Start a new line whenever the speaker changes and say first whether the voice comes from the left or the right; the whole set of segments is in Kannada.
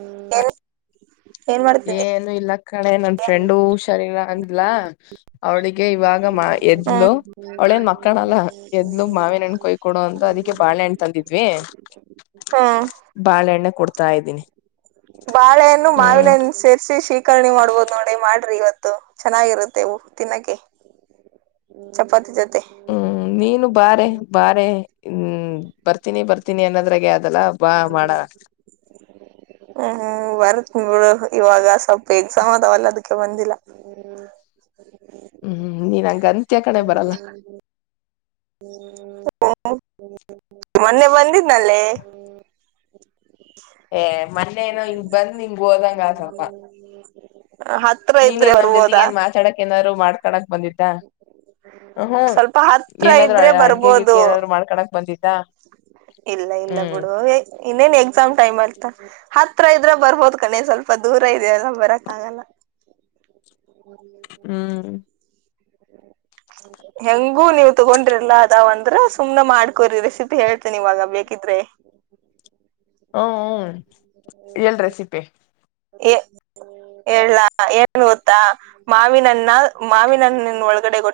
right: ಹ್ಮ
left: ಏನು ಇಲ್ಲ ಕಣೆ ನನ್ ಫ್ರೆಂಡು ಹ ಶರೀರ ಅಂದ್ಲಾ ಅವ್ಳಿಗೆ ಇವಾಗ ಮಾ ಎದ್ಲು
right: ಹ್ಮ್
left: ಒಳೇನ್ ಮಕ್ಕನಲ್ಲ ಎದ್ಲು ಮಾವಿನ ಹಣ್ಣ ಕೊಯ್ ಕೊಡು ಅಂದು ಅದಕ್ಕೆ ಬಾಳೆಹಣ್ಣು ತಂದಿದ್ವಿ
right: ಹ್ಮ್
left: ಬಾಳೆಣ್ಣೆ ಕೊಡ್ತಾ ಇದ್ದೀನಿ
right: ಬಾಳೆಯನ್ನು
left: ಹ್ಮ್
right: ಮಾವಿನಿಂದ ಸೇರಿಸಿ ಶೀಕರಣೆ ಮಾಡ್ಬಹದು ಮಾಡ್ರಿ ಇವತ್ತು ಚೆನ್ನಾಗಿರುತ್ತೆ ತಿನ್ನೋಕ್ಕೆ ಚಪಾತಿ ಜೊತೆ
left: ಹ್ಮ್ ನೀನು ಬಾರೆ ಬಾರೆ ಹ್ಮ್ ಬರ್ತೀನಿ ಬರ್ತೀನಿ ಅನ್ನದ್ರಾಗ ಅದೆಲ್ಲ ಬಾ ಮಾಡ
right: ಹ [inaudible] ಹ್ಮ್ ಬರ್ತ್ ಬಿ ಇವಾಗ ಸ್ವಲ್ಪ ಎಕ್ಸಾಮ್ ಅದಾವಲ್ಲದಕ್ಕೆ ಬಂದಿಲ್ಲ
left: ಹ್ಮ್ ನೀನ್ಂಗ ಅಂತ್ಯ ಕಣೆ ಬರಲ್ಲ
right: [unintelligible] ಮೊನ್ನೆ ಬಂದಿದ್ನಲ್ಲೇ
left: ಏ ಮೊನ್ನೆ ಏನೋ ಈಗ್ ಬಂದ್ ನಿಂಗ ಹೋದಂಗ ಆತಪ
right: ಹತ್ರ
left: ನೀನ್ನ
right: ಇದ್ರೆ
left: ನಮ್ ಜೊತೆಗೆ
right: ಬರ್ಬೋದಾ
left: ಏನ್ ಮಾತಾಡಕ್ ಏನಾದ್ರು ಮಾಡ್ಕಡಕ್ ಬಂದಿದ್ದ ಹ್ಮ
right: ಸ್ವಲ್ಪ ಹತ್ರ
left: ಏನಾದ್ರು
right: ಇದ್ರೆ
left: ಅಡ್ಗೆ ಗಿಡ್ಗೆ
right: ಬರ್ಬೋದು
left: ಏನಾದ್ರು ಮಾಡ್ಕಳಕ್ ಬಂದಿದ್ದಾ
right: ಇಲ್ಲ ಇಲ್ಲ ಬಿುಡು ಇನ್ನೇನ್ ಎಕ್ಸಾಮ್ ಟೈಮ್ ಅಲ್ಲಿ ಹತ್ರ ಇದ್ರ ಬರ್ಬೋದ್ ಕಣೆ ಸ್ವಲ್ಪ ದೂರ ಇದೆಯಲ್ಲ ಬರಕ್ ಆಗಲ್ಲ ಹ [inaudible]
left: ಹ್ಮ್ ಹ್ಮ್
right: ಹೆಂಗು ನೀವು ತಗೊಂಡ್ರಿಲ್ಲ ಅದಾವ ಅಂದ್ರ ಸುಮನೆ ಮಾಡ್ಕೊರಿ ರೆಸಿಪಿ ಹೇಳ್ತೇನಿ ಇವಾಗ ಬೇಕ ಹಿದ್ರೆ
left: ಹ್ಮ ಹ್ಮ ಎಲ್ ರೆಸಿಪಿ
right: ಹೇಳಲಾ ಏನ್ ಗೊತ್ತಾ ಮಾವಿನನ್ನ ಮಾವಿನನ್ನ ಒ [unintelligible] ಗಡೆ ಗೊ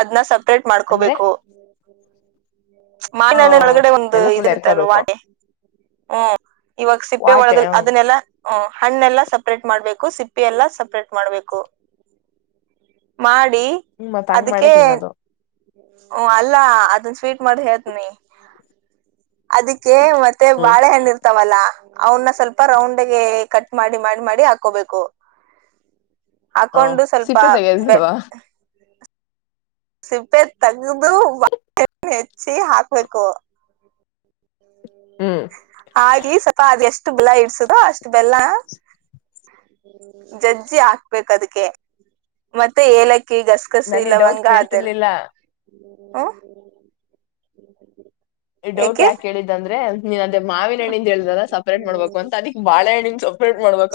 right: ಅದನ್ನ ಸೆಪ್ರೇಟ್
left: ಅಂದ್ರೆ
right: ಮಾಡ್ಕೋಬೇಕು
left: ಹ
right: ಮಾನ್ಯ ಒಳಗಡೆ ಒಂದು
left: ಎಲ್ಲ ಫುಲ್
right: ಇದಿರುತ್ತೆ ಅಲ್ವಾ
left: ಎರ್ಕೋಬೇಕು
right: ವಾಟೆ ಹ್ಮ ಇವಾಗ ಸಿಪ್ಪೆ
left: ವಾಟೆ
right: ಒಳಗಲ್
left: ಹ್ಮ್
right: ಅದನ್ನೆಲ್ಲ ಹ ಹಣ್ಣೆಲ್ಲಾ ಸಪ್ರೇಟ್ ಮಾಡ್ಬೇಕು ಸಿಪ್ಪಿ ಎಲ್ಲಾ ಸಪ್ರೇಟ್ ಮಾಡ್ಬೇಕು ಮಾಡಿ
left: ಹ್ಮ್ ಮತ್ ಹಂಗ್ ಮಾಡೇ
right: ಅದಕ್ಕೆ
left: ತಿನ್ನೋದು
right: ಹಓ ಅಲ್ಲಾ ಅದನ್ ಸ್ವೀಟ್ ಮಾಡಿ ಹೇತನಿ ಅದಕ್ಕೆ ಮತ್ತೆ
left: ಹ್ಮ್
right: ಬಾಳೆ ಹೆಣ್ಣ ಇರ್ ಅವನ್ನ ಸ್ವಲ್ಪ ರೌಂಡ್ ಕಟ್ ಮಾಡಿ ಮಾಡಿ ಮಾಡಿ ಹಾಕೋಬೇಕು
left: ಹ
right: ಹಾಕೊಂಡು ಸ್ವಲ್ಪ
left: ಸಿಪ್ಪೆ ತೆಗೆದ್
right: ಬೆ
left: ಬಿಡ್ವಾ
right: ಸಿಪ್ಪೆ ತಗ್ದ ಬ ಹೆಚ್ಚಿ ಹಾಕ್ಬೇಕು
left: ಹ್ಮ್
right: ಹಾಗೆ ಸ್ವಲ್ಪ ಅದ ಎಷ್ಟು ಬೆಲ್ಲ ಇಡ್ಸದೋ ಅಷ್ಟು ಬೆಲ್ಲ ಜಜ್ಜಿ ಹಾಕ್ಬೇಕ ಅದಕ್ಕೆ ಮತ್ತೆ ಏಲಕ್ಕ ಅಕ್ಕಿ ಗಸಗಸಿ
left: ನನ್ ಈ ಡೌಟ್
right: ಲವಂಗ ಅದೆಲ್
left: ಕೇಳ್ತಿರ್ಲಿಲ್ಲ
right: ಹಾ
left: ಈ ಡೌಟ್ ಯಾಕ ಕೇಳಿದ್ದ ಅಂದ್ರೆ ನೀನ್ ಅಮಾವಿನಣ್ಣಿಂದ ಹೇಳ್ದಲ್ಲ ಸಪ್ರೇಟ್ ಮಾಡ್ಬೇಕ ಅದಿ ಬಾಳಹಣ್ಣಿನಿಂದ ಸೊಲ್ ಮೆಡಾ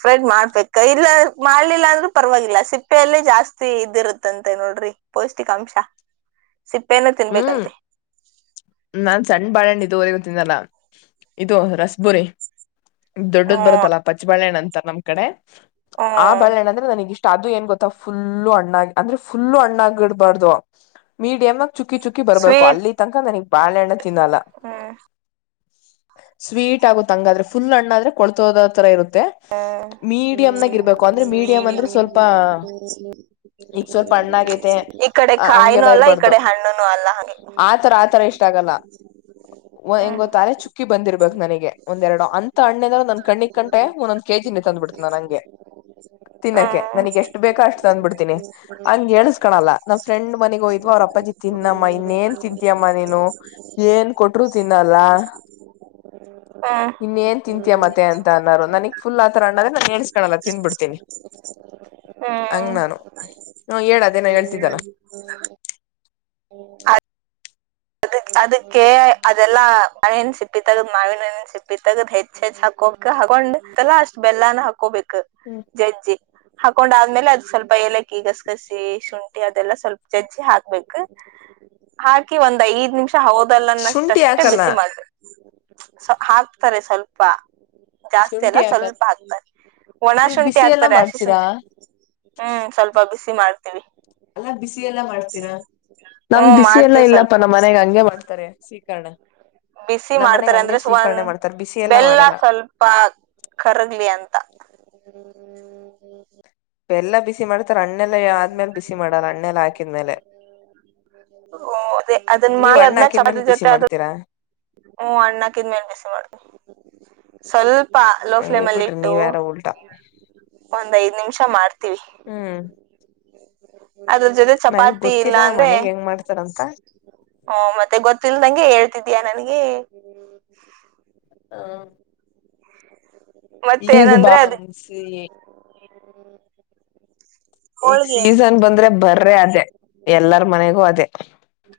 right: ಸ್ರಡ್ ಮಾಡ ಮಾಡಬೇಕ ಇಲ್ಲ ಮಾಡ್ಲಿಲ್ಲ ಅಂದ್ರೂ ಪರವಾಗಿಲ್ಲ ಸಿಪ್ಪೆಲ್ಲ ಜಾಸ್ತಿ ಇದ ಇರುತ್ತಂತೆ ನೋಡ್ರಿ ಪೌಷ್ಟಿಕ ಕಮಷ
left: ಹ್ಮ್ ನಾನ್ ಸಣ್ಣ ಬಾಳಣಿದ್ದ [unintelligible] ರಿಗ ತಿನ್ನಲ್ಲ ಇದು ರಸ್ಬುರಿ ದೊಡ್ಡದ್
right: ಹ್ಮ್
left: ಬರುತ್ತಲ್ಲಾ ಪಚ್ಚಬಾಳೆಹಣ್ಣ ಅಂತ ನಮ್ ಕಡೆ ಆ
right: ಹ್ಮ್
left: ಬಳ್ಳೆಣ್ ಅಂದ್ರೆ ನನಗಿಷ್ಟ. ಅದು ಏನ್ ಗೊತ್ತಾ ಫುಲ್ಲು ಅಣ್ಣ ಅಂದ್ರೆ ಫುಲ್ಲು ಅಣ್ಣಡಬಾರ್ದು ಮೀಡಿಯಂ ಚುಕ್ಕಿ ಚುಕ್ಕಿ ಬರ್ಬೇಕು
right: ಸ್ವೀಟ್
left: ಅಲ್ಲಿ ತನಕ ನನಗ್ ಬಾಳೆಹಣ್ಣ ತಿನ್ನಲ್ಲ. ಸ್ವೀಟ್ ಆಗುತ್ತೆ ಅಂಗಾದ್ರೆ ಫುಲ್ ಅಣ್ಣಾದ್ರೆ ಕೊಳ್ತೋದ ತರ ಇರುತ್ತೆ.
right: ಹ್ಮ್
left: ಮೀಡಿಯಂ್ನಾಗ ಇರ್ಬೇಕು ಅಂದ್ರೆ ಮೀಡಿಯಂ್ ಅಂದ್ರೆ ಸ್ವಲ್ಪ. ಈ ಸ್ವಲ್ಪ ಹಣ್ಣಾ ಆಗೈತೆ
right: ಈ ಕಡೆ ಕಾಯಿನೂ
left: ಹಂಗೆಲ್ಲ
right: ಅಲ್ಲ ಈ
left: ಇರ್ಬಾರ್ದು.
right: ಕಡೆ ಹಣ್ಣುನು ಅಲ್ಲ ಹಂಗೆ
left: ಆತರ ಆತರ ಎಷ್ಟಾಗಲ್ಲ. ಹೆಂಗೊತ್ತಾಲೆ ಚುಕ್ಕಿ ಬಂದಿರ್ಬೇಕಕ್ ನನಗೆ ಒಂದೆರಡು ಅಂತ ಅಣ್ಣಂದ ನನ್ ಕ್ಣಗ್ ಕಂಟೆ ಕೆ ಜಿನೆ ತಂದ್ಬಿಡ್ತನ ನಂಗೆ. ತಿನ್ನಕ್ಕೆ ನನಗ್ ಎಷ್ಟು ಬೇಕಾ ಅಷ್ಟು ತಂದ್ಬಿಡ್ತೀನಿ ಅಂಗ ಹೇಳಸ್ಕಳಲ್ಲ ನಮ್ಮ ಫ್ರೆಂಡ್ ಮನೆಗ್ೋಯ್ವ ಅವ್ರ ಅಪ್ಪಜಿ ತಿನ್ನಮ್ಮ ಇನ್ನೇನ್ ತಂತಿಯಮ್ಮ ನೀನು ಏನ್ ಕೊಟ್ರು ತಿನ್ನಲ್ಲ. ಇನ್ನ ಏನ್ ತಿಂತಯ ಮತ್ತೆ ಅಂತ ಅನ್ನಾರ ನನಗ್ ಫುಲ್ ಆ ತರ ಅಣ್ಣದೆ ನಾನ್ ನೇರ್ಸ್ಕೊಳ್ಳಲ್ಲ ತಿಂದ್ಬಿಡ್ತೀನಿ.
right: ಹ್ಮ
left: ಹ ಹೇಳ ಅದೇ ನಾ ಹೇಳ್ತಿದ್ದಲ್ಲ.
right: ಕೆ ಅದೆಲ್ಲಾ ನೇನ್ ಸಿಪ್ಪಿ ತಗದ ಮಾವಿನ ನ್ ಸಿಪ್ಪಿ ತಗದ ಹೆಚ್ಚ ಹೆಚ್ಚಚ್ ಹಾಕೋಕ್ ಹಾಕೊಂಡ್ ಅಷ್ಟ್ ಬೆಲ್ಲನ ಹಾಕೋಬೇಕು.
left: ಹ್ಮ್
right: ಜಜ್ಜೀ. ಹಾಕೊಂಡ ಆದ್ಮೇಲೆ ಅದ್ ಸ್ವಲ್ಪ ಲಕ್ಕಿ ಗಸಗಸಿ ಶುಂಠಿ ಅದೆಲ್ಲ ಸ್ವಲ್ಪ ಜಜ್ಜಿ ಹಾಕ್ಬೇಕು. ಹಾಕಿ ಒಂದ ಐದ್ ನಿಮಿಷ ಹೌದಲ್ಲನ್ನಷ್ಟ
left: ಶುಂಠಿ
right: ಅಷ್ಟೇ
left: ಹಾಕಲ್ಲ
right: ಬಿಸಿ ಮಾಡರು ಸೂ ಹಾಕ್ತಾರೆ ಸ್ವಲ್ಪ. ಜಾಸ್ತಿ
left: ಶುಂಠಿ
right: ಅಲ್ಲ
left: ಹಾಕಲ್ಲ
right: ಸ್ವಲ್ಪ ಆಗ್ತಾರೆ ಒಣ
left: ನೀವ್
right: ಶುಂಠಿ
left: ಬಿಸಿ ಎಲ್ಲಾ
right: ಆಕ್ತಾರೆ ಅಶಿ
left: ಮಾಡ್ತೀರಾ
right: ಶುಂಠಿ ಹ್ಮ್ ಸ್ವಲ್ಪ ಬಿಸಿ ಮಾಡ್.
left: ಅಲ್ಲ ಬಿಸಿ ಎಲ್ಲಾ ಮಾಡ್ತೀರಾ ನಮ್
right: ಹ್ಮ್
left: ಬಿಸಿ ಎಲ್ಲಾ
right: ಮಾಡ್ತೀವಿ
left: ಇಲ್ಲಪ್ಪ
right: ಸ್ವಲ್ಪ
left: ನಮ್ಮ್ ಮನೆಗ ಹಂಗೆ ಮಾಡ್ತ ತಾರೆ ಸೀಕಣೆ.
right: ಬಿಸಿ ಮಾಡ್ತಾರೆ ಅಂದ್ರೆ ಒನ್
left: ಮಾಡ್ತಾರೆ ಬಿಸಿ ಎಲ್ಲ
right: ಬೆಲ್ಲ
left: ಮಾಡಲ್ಲ
right: ಸ್ವಲ್ಪ. ಕರಗ್ಲಿ ಅಂತ.
left: ಎಲ್ಲ ಬಿಸಿ ಮಾಡ್ತಾರ ಅಣ್ಣೆಲ್ಲ ಆದ್ಮೇಲೆ ಬಿಸಿ ಮಾಡಲ್ಲ ಅಣ್ಣೆಲ್ಲ ಹಾಕಿದ್ಮೇಲೆ.
right: ಅದ ಅದನ್ನ
left: ನೀವ್
right: ಮಾಡ
left: ಹಣ್ಣ
right: ಅದನ್ನ
left: ಹಾಕಿದ್ಮೇಲೆ
right: ಚತಿ
left: ಬಿಸಿ
right: ಜೊತೆ ಅದು
left: ಮಾಡ್ತೀರಾ
right: ಹೂ ಅಣ್ಣಾಕಿದ್ಮೇಲ್ ಬಿಸಿ ಮಾಡ್ ಸ್ವಲ್ಪ ಲೋ
left: ಹೇ
right: ಫ್ಲೇಮ್ ಅಲ್ಲಿ
left: ಬಿಡ್ರಿ
right: ಇಟ್ಟು
left: ನೀವ್ ಯಾರೋ ಉಲ್ಟಾ
right: ಒಂದ್ ಐದ್ ನಿಮಿ
left: ಹ್ಮ
right: ಅದ್ರ ಜೊತೆ ಚಪಾತಿ ಇಲ್ಲ
left: ಗೊತ್ತಿಲ್ಲ ನಮ್
right: ಅಂದ್ರೆ
left: ಮನೆಗ್ ಹೆಂಗ್ ಮಾಡ್ತಾರಂತ
right: ಹಓ ಮತ್ತೆ ಗೊತ್ತಲ್ ನಂಗೆ ಹೇಳ್ತಿದ್ದಯ ನನ್ಗೆ.
left: ಹ
right: ಮತ್ತೆ
left: ಈಗ
right: ಏನಂದ್ರೆ ಅದ
left: [unintelligible]
right: [inaudible]
left: ಈಗ
right: ಹೋಳ್ಗೆ
left: ಸೀಸನ್ ಬಂದ್ರೆ ಬರ್ರೆ ಅದೇ ಎಲ್ಲರ ಮನೆಗೂ ಅದೇ.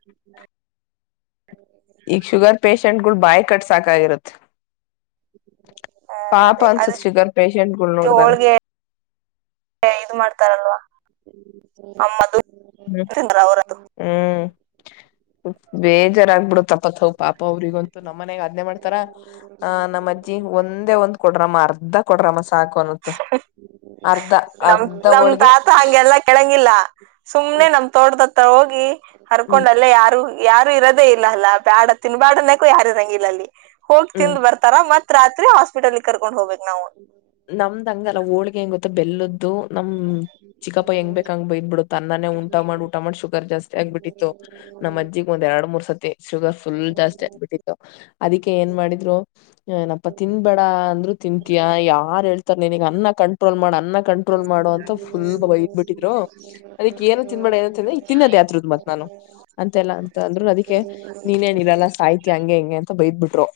right: [inaudible]
left: ಈಗ್ ಶುಗರ್ ಪೇಷಂಟ್ ಗಳು ಬಾಯ್ ಕಟ್ ಸಾಕಾಗಿರುತ್ತೆ.
right: ಹ್ಮ್ ಅದೇ
left: ಪಾಪಾ ಅನ್ಸತ್
right: ಅದಕ್ಕೆ
left: ಶುಗರ್ ಪೇಷೆಂಟ್ಗಳು ನೋಡಿದಾಗ.
right: ಇ ಮಾಡ್ತಾರಲ್ವಾ ಅಮ್ಮದು
left: ಹ್ಮ್
right: ತಿಂದ್ರ ಅವ್ರದ್ದು
left: ಹ್ಮ್ ಬೇಜಾರಾಗಬಿಡತ್ತಪ್ಪತ್. ಪಾಪ ಅವ್ರಿಗಂತು ನಮ್ಮ ಮನೆಗ ಅದ್ನೆ ಮಾಡ್ತಾರ ಅ ನಮ್ಮ್ ಅಜ್ಜಿ ಒಂದೇ ಒಂದ್ ಕೊಡ್ರಮ್ಮ ಅರ್ಧ ಕೊಡ್ರಮ್ಮ ಸಾಕು ಅನತ್ತೆ. ಅರ್ಧ
right: ನಮ್
left: ಅರ್ಧ
right: ನಮ್
left: ಹೋಳ್ಗೆ.
right: ತಾತ ಹಂಗೆಲ್ಲಾ ಕೇಳಂಗಿಲ್ಲ ಸುಮ್ನೆ
left: ಹ್ಮ್
right: ನಮ್ ತೋಟದ ಹತ್ರ ಹೋಗಿ
left: ಹ್ಮ್
right: ಹರ್ಕೊಂಡಲ್ಲ ಯಾರು ಯಾರು ಇರೋದೇ ಇಲ್ಲ ಅಲ್ಲ ಬ್ಯಾಡ ತಿನ್ಬ್ಯಾಡನಕು ಯಾರ ಇರಂಗ ಇಲ್ಲ ಅಲ್ಲಿ ಹೋಗಿ
left: ಹ್ಮ್
right: ತಿಂದ್ ಬರ್ತಾರ ಮತ್ತ್ ರಾತ್ರಿ ಹಾಸ್ಪಿಟಲ್ಗೆ ಕರ್ಕೊಂಡ್ ಹೋಗಬೇಕು ನಾವು.
left: ಎಲ್ಲ ನಮ್ ಚಿಕ್ಕಪ್ಪ ಹೆಂಗ್ ಬೇಕಂಗ ಬೈ ಇದ್ ಬಿಡುತ್ತೆ ಅನ್ನಾನೇ ಊಟಾ ಮಾಡ್ ಊಟಾ ಮಾಡಿ ಶುಗರ್ ಜಾಸ್ತಿ ಜ ಆಗ್ಬಿಟ್ಟಿತ್ತು ನಮ್ಮ ಅಜ್ಜಿಗೆ ಒಂದ ಎರಡ್ ಮೂರ್ ಸತಿ ಶುಗರ್ ಫುಲ್ ಜಾಸ್ತಿ ಆಗ್ಬಿಟ್ಟಿತ್ತು ಅದಕ್ಕೆ ಏನ್ ಮಾಡಿದ್ರುಏನಪ್ಪಾ ತಿನ್ಬೇಡ ಅಂದ್ರು ತಿಂತಯ ಯಾರ್ ಹೇಳ್ ನಾನು ಅನ್ನ ಕಂಟ್ರೋಲ್ ಮಾಡೋಣ ಅಣ ಕಂಟ್ರೋಲ್ ಮಾಡ ಅಂತ ಫುಲ್ ಬೈ್ ಬಿಟ್ಟಿದ್ರು ಅದಕ್ಕೆ ಏನ ತಿನ್ಬೇಡ ಏನಂತ್ರ ಈ ತಿನ್ನದ ಆದ ಮತ್ತೆ ನಾನು ಅಂತೆಲ್ಲಾ ಅಂತ ಅಂದ್ರರು ಅದಕ್ಕೆ ನೀನ್ನ್ ಇರಲ್ಲ ಸಾಹಿತಿ ಹಂಗೆ ಹೆಂಗೆ ಅಂತ ಬೈದ್ಬ ಬಿಟ್ಟು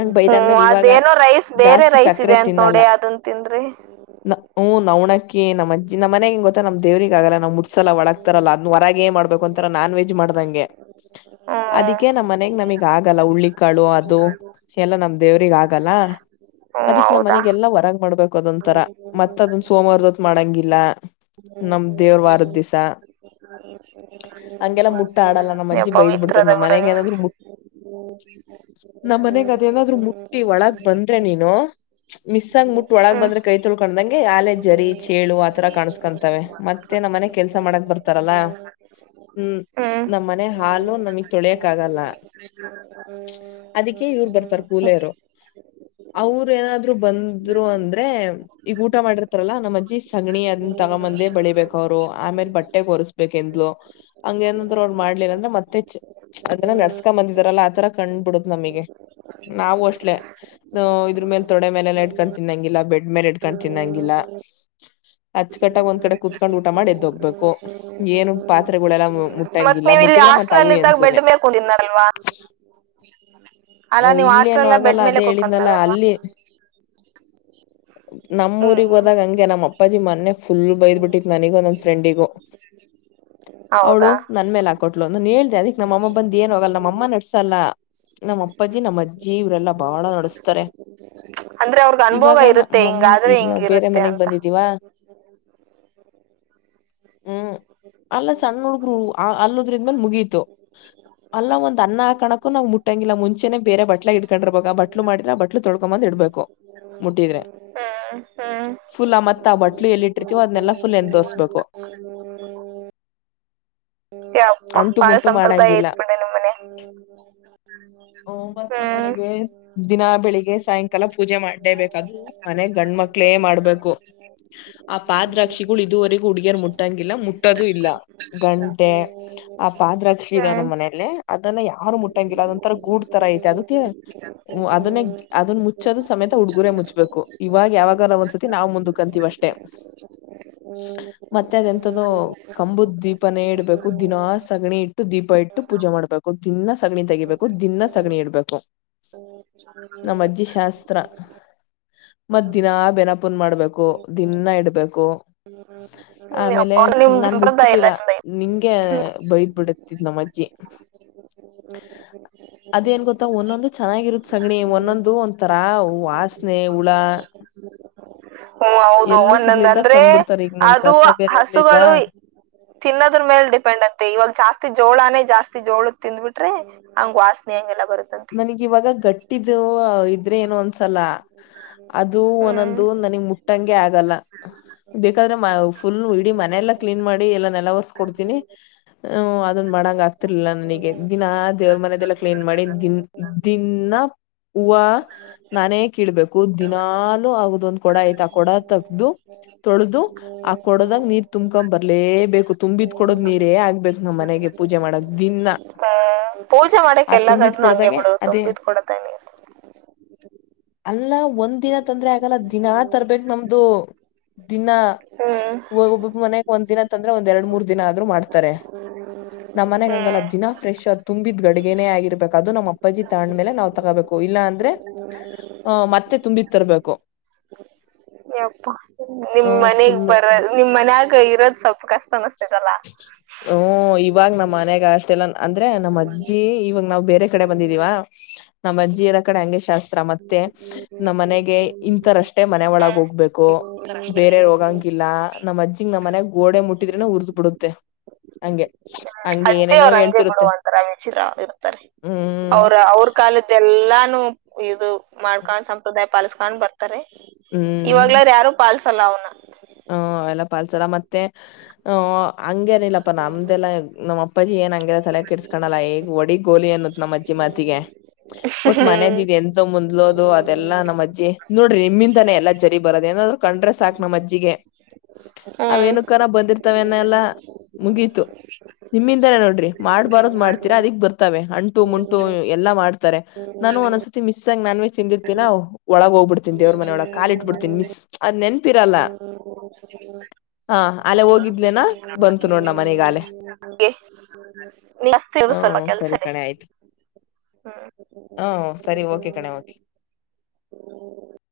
left: ಅಂಡ್
right: ಹ್ಮ್
left: ಬೈತಾದ್ಮೇಲೆ ಇವಾಗ
right: ಅದೇನೋ ರೈಸ್ ಬೇರೆ
left: ಜಾಸ್ತಿ ಸ
right: ರೈಸ್
left: ಕ್ರೆ
right: ಇದೆ ಅಂತ
left: ತಿನ್ನಲ್ಲ
right: ನೋಡಿ ಅದನ್ ತಿಂದ್ರಿ
left: ಹ ನಣ ನಮ್ಮಜ್ಜ ನ ಮನೆಗಿ ಗೊತ್ತ ನ ದೇವ್ರಗಲ್ಲ ನಾ ಮುಸಲ್ಲ ಒಳಗ್ತರಲ್ಲ ಅದ್ ಹೊರಗೆೇ ಮಾಡಬೇಕ ಒಂತರ ನಾನ್ ವೆಜ್ ಮಾಡ್ ದಂಗೆ
right: ಹ
left: ಅದಕ್ಕೆ ನಮ್ಮ ಮನೆಗ್ ನಮಗ್ ಆಗಲ್ಲ ಹುಳ್ಳಿಿಕಾಳು ಅದು ಎಲ್ಲ ನಮ್ ದೇವ್ರಗ್ ಆಗಲ್ಲ
right: ಹ್ಮ್
left: ಅದಿಕ್ ನಾ್
right: ಹೌದಾ
left: ಮನೆಗೆಲ್ಲಾ ಹೊರಗ್ ಮಾಡ್ಬೇಕು ಅದೊಂಂತರ ಮತ್ ಅದನ್ ಸೋಮವಾರದೊತ್ ಮಾಡಂಗಿಲ್ಲ ನಮ್ ದೇವ್ರ ವಾರದ್ ದಿವ್ಸ ಹಂಗೆಲ್ಲ ಮುಟ್ಟ ಆಡಲ್ಲ ನಮ್ ಅಜ್ಜಿ
right: ಹ್ಮ
left: ಬೈದ್ ಬಿಡ್ತದ್
right: ತ್ರದ
left: ನಮ್
right: ಬಿಡ
left: ಮನೆಗ್
right: ನಿ
left: ಏನಾದ್ರು ನಮ್ ಮನೆಗ್ ಅದೇನಾದ್ರು ಮುಟ್ಟಿ ಒಳಗ್ ಬಂದ್ರೆ ನೀನು ಮಿಸ್ ಆಗ ಮುಟ್ಟ ಒಳಗ ಬಂದ್ರೆ ಕೈ ತೊಳ್ಕೊಂಡಂಗೆ ಆಾಲೆ ಜರಿ ಚೇಳು ಆತರ ಕ ಕಕಂತವೆ ಮತ್ತೆ ನಮ್ಮ ಮನೆ ಕೆಲ್ಸ ಮಾಡಕ್ ಬರ್ತಾರಲ್ಲ ಹ್ಮ್ ನಮ ಮನೆ ಹಾಲು ನಮಗ್ ತೊಳಿಯಕ್ ಆಗಲ್ಲ ಅದಕ್ಕೆ ಇವ್ರು ಬರ್ತಾರ ಕೂಲಿಯರು ಅವರು ಏನಾದ್ರು ಬಂದ್ರು ಅಂದ್ರೆ ಈಗ ಊಟ ಮಾಡಿರ್ತಾರಲ್ಲಾ ನಮ್ಮ ಅಜ್ಜಿ ಸಗಣಿ ದ ತಗೊಂದೇ ಬೆಳಿಬೇಕ ಅವ್ರು ಆಮೇಲೆ ಬಟ್ಟೆ ಕೊರ್ಸ್ಬೇಕಂದ್ಲು ಹಂಗ ಏನಂದ್ರ ಅವ್ರು ಮಾಡ್ಲಿಲ್ಲ ಅಂದ್ರೆ ಮತ್ತೆ ಅದನ್ನ ನಡ್ಸ್ಕಾ ಬಂದಿದಾರಲ್ಲಾ ಆತರ ಕಂಡ್ಬಿಡತ್ ನಮಗೆ ನಾವವು ಅಷ್ಟಲೇ ಇದ್ರ ಮೇಲ್ ತೊಡೆ ಮೇಲೆಲ್ಲ ಇಟ್ಡ್ಕೊಂಡು ತಿಂದನ್ನಂಗಿಲ್ಲ ಬೆಡ್ ಮೇಲೆ ಇಡ್ಕೊಂಡು ತಿನ್ನಂಗಿಲ್ಲ ಅಚ್ಚಕಟ್ಟಾಗಿ ಒಂದ್ ಕಡೆ ಕುೂತ್ಕೊಂಡ್ ಊಟ ಮಾಡಿ ಎದ್ದೋಗಬೇಕು ಏನು ಪಾತ್ರೆಗಳೆಲ್ಲಾ ಮುಟ್ಟಂಗಿಲ್ಲ ಮುಟ್ಟಿದ
right: ಹಾಸ್ಟ್ಲಲ್ಲಿ ಇದ್ದಾಗ ಬೆಡ್ ಬೇಕುಂದಲ್ವಾ
left: ಹ ಇಲ್ಲೇಏನು ಆಾಗಲ್ಲ ಅದೇ ಹೇಳಿದಲ್ಲ
right: ಕುತ್ಕೊಂತನದಲ್ವಾ
left: ಅಲ್ಲಿ ನಮ್ಮ ಊರಿರಿಗೆ
right: ಹ್ಮ್
left: ಹೋದಾಗ ಹಂಗೆ ನಮ್ಮ್ ಅಪ್ಪಾಜಿ ಮೊನ್ನೆ ಫುಲ್ ಬೈದ್ ಬಿಟ್ಟಿತ್ ನನಿಗೋ ನನ್ನ ಫ್ರೆಂಡಿಗೋ ಅವಳು
right: ಹೌದಾ
left: ನನ್ ಮೇಲೆ ಹಾಕೊಟ್ಲು ನಾನು ಹೇಳ್ದ ಅದಿಕ್ ನಮ್ಮಮ್ಮ ಬಂದ ಏನ್ ಹೋಗಲ್ಲ ನಮ್ಮಮ್ಮ ನಡ್ಸಲ್ಲ. ನಮ್ಮ್ ಅಪ್ಪಾಜಜಿ ನಮ್ಮ್ ಅಜ್ಜಿ ಇವ್ರೆಲ್ಲಾ ಬಾಳ ನಡೆಸ್ತಾರೆ
right: ಅಂದ್ರೆ ಅವ್ರಗ್ ಅನುಭವ ಇರುತ್ತೆ ಹಿಂಗಾದ್ರೆ
left: ಈಗ ನಾವ್ ಬೇರೆ
right: ಹಿಂಗಿರುತ್ತೆ
left: ಮನೆಗ್
right: ಅಂತ
left: ಬಂದಿದೀವಾ ಹ್ಮ್
right: ಹ್ಮ
left: ಅಲ್ಲ ಸಣ್ಣ ಹುಡುಗ್ರು ಅಲ್ಲದ್ರಿಂದ್ಮೇಲ್ ಮುಗೀತು ಅಲ್ಲ ಒಂದ ಅನ್ನಕಣಕೂ ನಾವ್ ಮುಟ್ಟಂಗಿಲ್ಲಾ ಮುಂಚೆ ಬೇರೆ ಬಟ್ಲ ಇಡ್ಕೊಂಡಿರ್ಬಾಗ ಬಟ್ಲು ಮಾಡಿದ್ರೆ ಬಟ್ಲು ತೊಳ್ಕೊಂಬಂದ್ ಇಡ್ಬೇಕು ಮುಟ್ಟಿದ್ರೆ ಫುಲ್ ಮತ್ತ ಆ ಬಟ್ಲು ಎಲ್ಲಿ ಇಟ್ಟಿರ್ತೀವೋ ಅದನ್ನೆಲ್ಲಾ ಫುಲ್ ಎಂದೋರ್ಸ್ಬೇಕು
right: ಹ್ಮ ಯಪ್ಪ
left: ಅಂಟು
right: ಬಾಳ
left: ಮುಂಟು
right: ಸಂಪ್ರದಾಯ
left: ಮಾಡಂಗಿಲ್ಲ
right: ರ್ಪಣ ನಮ್ಮನೆ
left: ಮತ್ತ
right: ಹ್ಮ
left: ಮನೆಗೆ ದಿನಾ ಬೆಳಿಗ್ ಸಾಯಂಕಾಲ ಪೂಜೆ ಮಾಡ್ದೇಬೇಕಾದ್ರ ಮನೆ ಗಂಡ ಮಕ್ಳೇ ಮಾಡ್ಬೇಕು. ಆ ಪಾದ್ರಾಕ್ಷಿಗಳು ಇದುವರೆಗೂ ಹುಡ್ಗಿಯರ್ ಮುಟ್ಟಂಗಿಲ್ಲ ಮುಟ್ಟದು ಇಲ್ಲ ಗಂ ಆ ಪಾದ್ರಾಕ್ಷಿ ಇದಾವ
right: ಹ್ಮ್
left: ನಮ್ಮ್ ಮನೇೆಯಲ್ಲಿ ಅದನ್ನ ಯಾರು ಮುಟ್ಟಂಗಿಲ್ಲ ಅದೊಂಂತರ ಗೂಡ್. ತರ ಐತೆ ಅದಕ್ಕೆ
right: ಹ್ಮ್ [unintelligible]
left: ಅದನ್ನೇ ಅದನ್ನ ಮುಚ್ಚದು ಸಮೇತ ಉುಡುಗುರ ಮುಚ್ಚಬೇಕು ಇವಾಗ ಯಾವಾಗಲ ಒಂದ್ಸತಿ ನಾವ್ ಮುಂದ ಕಂತೀವಷ್ಟ ಮತ್ತೆ ಅದ ಎಂತ್ದು ಕಂಬುದ ದ್ವೀಪನ ದಿನಾ ಸಗಣಿ ಇಟ್ಟು ದೀಪ ಇಟ್ಟು ಪೂಜೆ ಮಾಡ್ಬೇಕು ದಿನ ಸಗಣಿ ತೆಗಿಬೇಕು ದಿನ ಸಗಣಿ ಇಡ್ಬೇಕು ನಮ್ಮ ಅಜ್ಜಿ ಶಾಸ್ತ್ರ
right: [unintelligible]
left: ಮತ್ ದಿನಾ ಬೆೆನಪುನ್ ಮಾಡ್ಬೇಕು ದಿನಾ ಇಡ್ಬೇಕು
right: ಹ್ಮ್
left: ಆಮೇಲೆ
right: ಯಪ್ಪ ನಿಮ್ದು
left: ನಾನ್
right: ಸಂಪ್ರದಾಯ ಎಲ್ಲ
left: ಮುಡ್ತಿರ್ಲಿಲ್ಲ
right: ಚಂದ ಐತಿ
left: ನಿಂಗೆ ಬೈದ ಬಿಡತಿದ್ ನಮ್ಮತ್ತೆ. ಜಿ
right: ಹ್ಮ್ಮ
left: ಅದೇನ್ ಗೊತ್ತಾ ಒಂದೊಂದು ಚೆನ್ನಾಗಿರುತ್ತ ಸಗಣಿ ಒಂದೊಂದು ಒಂಥರಾ ವಾಸನೆ ಹುಳ
right: ಹ್ಮ ಹೌದು
left: ಎಲ್ಲೂ
right: ಒಂದೊಂದ
left: ಸಿಗ್ಲಿಲ್ದಾಗ
right: ಅಂದ್ರೆ
left: ತಂದ್ಬಿಡ್ತಾರ ಈಗ ನಮ್ದು
right: ಅದು
left: ಹಸ ಬೇರೆ
right: ಹಸುಗಳು
left: ಇರ್ಲಿಲ್ವಾ
right: ತಿನ್ನದ್ರ ಮೇಲ್ ಡಿಪೆಂಡ್ ಅಂತೆ ಇವಾಗ ಜಾಸ್ತಿ ಜೋಳಾನೇ ಜಾಸ್ತಿ ಜಾಸ್ತಿ ಜೋಳ ತಿದ್ ಬಿಟ್ರೆ ಹಂಗ ವಾಸನೆಂಗಲ್ಲ
left: ನನಗ ಇವಾಗ ಗಟ್ಟಿದ ಇದ್ರೆ ಏನು ಅನ್ಸಲ್ಲ ಅದು
right: ಹ್ಮ್
left: ಒಂದೊಂದು ನನಗ್ ಮುಟ್ಟಂಗೆ ಆಗಲ್ಲ ಬೇಕಾದ್ರೆ ಫುಲ್ ಇಡೀ ಮನೆ ಎಲ್ಲಾ ಕ್ಲೀನ್ ಮಾಡಿ ಎಲ್ಲ ಕೊಡ್ತೀನಿ ಹ್ ಅದನ್ ಮಾಡಂಗ ಆಗ್ತಿರ್ಲಿಲ್ಲ ನನಗೆ ದಿನಾ ದೇವ್ರ ಮನೆದೆಲ್ಲ ಕ್ಲೀನ್ ಮಾಡಿ ದಿನ ಹೂವ ನಾನೇ ಕಡ್ಬೇಕು ದಿನಲು ಆಗ ಒಂದು ಕೊಡ ಯ್ತ ಆ ಕೊಡ ತಗ್ದು ತೊಳೆದು ಆ ಕೊಡದಾಗ ನೀರ್ ತುಂಕೊಂಡು ಬರ್ಲೇಬೇಕು ತುಂಬಿದ್ ಕೊಡದ್ ನೀರೇ ಆಗ್ಬೇಕು ನಮ್ಮ ಮನೆಗೆ ಪೂಜೆ ಮಾಡಕ್ ದಿನ
right: ಹ್ಮ್ ಪೂಜೆ ಮಾಡಕ್
left: ಆ
right: ಎಲ್ಲಾ
left: ತುಂಬಿದ
right: ಕಡೆನು ಹಂಗೆ
left: ಕೊಡದಾಗ
right: ಬಿಡು
left: ಅದೇ
right: ತುಂಬಿದ್ ಕೊಡತಾನೆ
left: ಅಲ್ಲ ಒಂದ್ ದಿನ ತಂದ್ರೆ ಆಗಲ್ಲ ದಿನಾ ತರ್ಬೇಕೇಕ್ ನಮ್ದು ದಿನ
right: ಹ್ಮ್
left: ಒಬ್ಬೊಬ್ ಮನಯಾಗ ಒಂದ್ ದಿನತ್ಂದ್ರೆ ಒಂದ್ ಎರಡ್ ಮೂರ್ ದಿನ ಆದ್ರು ಮಾಡ್ತಾರೆ ನಮ್ಮ್ನೆಗ್ ಹಂಗಲ್ಲ
right: ಹ್ಮ್
left: ದಿನ ಫ್ರೆಶ್ ಅ್ ತುಂಬಿದ್ ಗಡಿಗೇ ಆಗಿರ್ಬೇಕು ಅದು ನಮ್ಮ್ ಅಪ್ಪಜಿ ತಾಂಡ್ಮೇಲೆ ನಾವ್ ತಗೋಬೇಕು ಇಲ್ಲಾ ಅಂದ್ರೆ ಅ ಮತ್ತೆ ತುಂಬಿ
right: ಯಪ್ಪ ನಿಮ್ಮ್
left: ಹ್ಮ
right: ಮನೆಗ್
left: ಫುಲ್ಲು
right: ಬರ ನಿ ಮ ನಾಗ ಇರ ಸಪ್ಪ ಕಷ್ಟತ ನಸ್ತೆ ತಲ್ಲ
left: ಹ್ಮ್ ಇವಾಗ ನಮ್ ಮನ್ಯಾಗ ಅಷ್ಟೆಲ್ಲ ಅಂದ್ರೆ ನಮ್ಮ್ ಅಜ್ಜಿ ಇವಾಗ ನಾವವು ಬೇರೆ ಕಡೆ ಬಂದಿದೀವ ನಮ್ ಅಜ್ಜಿ ಇರ ಕಡೆ ಹಂಗೆ ಶಾಸ್ತಿ ಮತ್ತೆ ನಮ್ಮ ಮನೆಗೆ ಇಂತರಷ್ಟೇ ಮನೆ ಒಳಗ ಹೋಗ್ಬೇಕು ಬೇರೆ ರೋಗಂಗ ಇಲ್ಲ ನಮ್ಮ ಅಜ್ಜಿಗ್ ನಮ್ಮ್ನ್ಯಾಗ ಗೋಡೆ ಮುಟ್ಟಿದ್ರೆನ ಊರುಸ್ ಬಿಡುತ್ತೆ ಹಂಗೆ ಹಂಗೆ
right: ಅಜ್ಜಿ
left: ಏನೇನೋ
right: ಅವ್ರ ಅಂಗೆ ಬಿಡು
left: ಹೇಳ್ತಿರುತ್ತೆ
right: ಒಂತರ ವಿಚಿತ್ರ ಇರ್ತಾರೆ
left: ಹ್ಮ್
right: ಅವ್ರ ಅವ್ರ ಕಾಲದ್ದ ಎಲ್ಲಾ ಇದು ಮಾಡ್ಕೊಂಡ್ ಸಂಪ್ರದಾಯ ಪಾಲಸ್ಕೊಂಡ್ ಬರ್ತಾರೆ ಇವಾಗ್ಲಾದಾರ ಯಾರು ಪಾಲಸ ಚಲಾವನಾ
left: ಹ್ಮ ಅವಲ್ಲ ಪಾಲ್ಸರ ಮತ್ತೆ ಹ ಹಂಗಗೆೇನಿಲ್ಲಪ್ಪಾ ನಮ್ದೆಲ್ಲಾ ನಮ್ಮ ಅಪ್ಪಾಜಿ ಏನ್ ಹಂಗೆಲ್ಲ ತಲೆಹಿ ಇಟ್ಸ್ಕಲ್ಲಾ ಈಗ ಒಡಿ ಗೋಲಿ ಅನ್ನು ನಮ್ಮ ಅಜ್ಜಿ ಮಾತಿಗೆ ಒಟ್
right: ಹ್ಮ್
left: ಮನದ ಎಂತ ಮುಂದ್ಲೋದು ಅದೆಲ್ಲಾ ನಮ್ಮಜ್ಜಿ ನೋಡ ನಿಮ್ಮಿಂದ ತಾನೆ ಎಲ್ಲಾ ಜರಿ ಬರದ ಏನಾದ್ರು ಕಂಡ್ರೆ ಸಾಕಕ್ ನಮ್ಮ ಅಜ್ಜಿಗೆ
right: ಹ್ಮ್
left: ಅವೇನ ಕ ಬಂದಿರ್ತ ತವನೆಲ್ಲಾ ಮುಗೀತು ನಿಮ್ಮಿಂದಾನೇ ನೋಡ್ರಿ ಮಾಡ್ಬಾರೋದ್ ಮಾಡ್ತೀರಾ ಅದಿ ಬರ್ತ ಅಂಟು ಮುಂಟು ಎಲ್ಲಾ ಮಾಡ್ತಾರೆ ನಾನು ಒಂದ್ಸತಿ ಮಿಸ್ ನಾನ್ ವಜ್ ತಿಂದಿರ್ತಿನ ಒಳಗ ಹೋಗ್ಬಿಡ್ತಿನಿ ದೇವ್ರ ಮನ ಒಳ ಕಾಲಿಟ್ಬ ಬಿಡ್ತಿನ ಮಿಸ್ ಆದ್ ನೆನಪು ಇರಲ್ಲ
right: ಹ ಸರಿ
left: ಹಾ ಅಲ್ಲ ಹೋಗಿ
right: ನೀ ಜಸ್ತಿ ಅದು ಸ್ವಲ್ಪ ಕೆಲ್ಸನೇ [unintelligible] [inaudible]
left: ಹಾ ಸರಿ ಓಕೆ ಕಣ್ಣ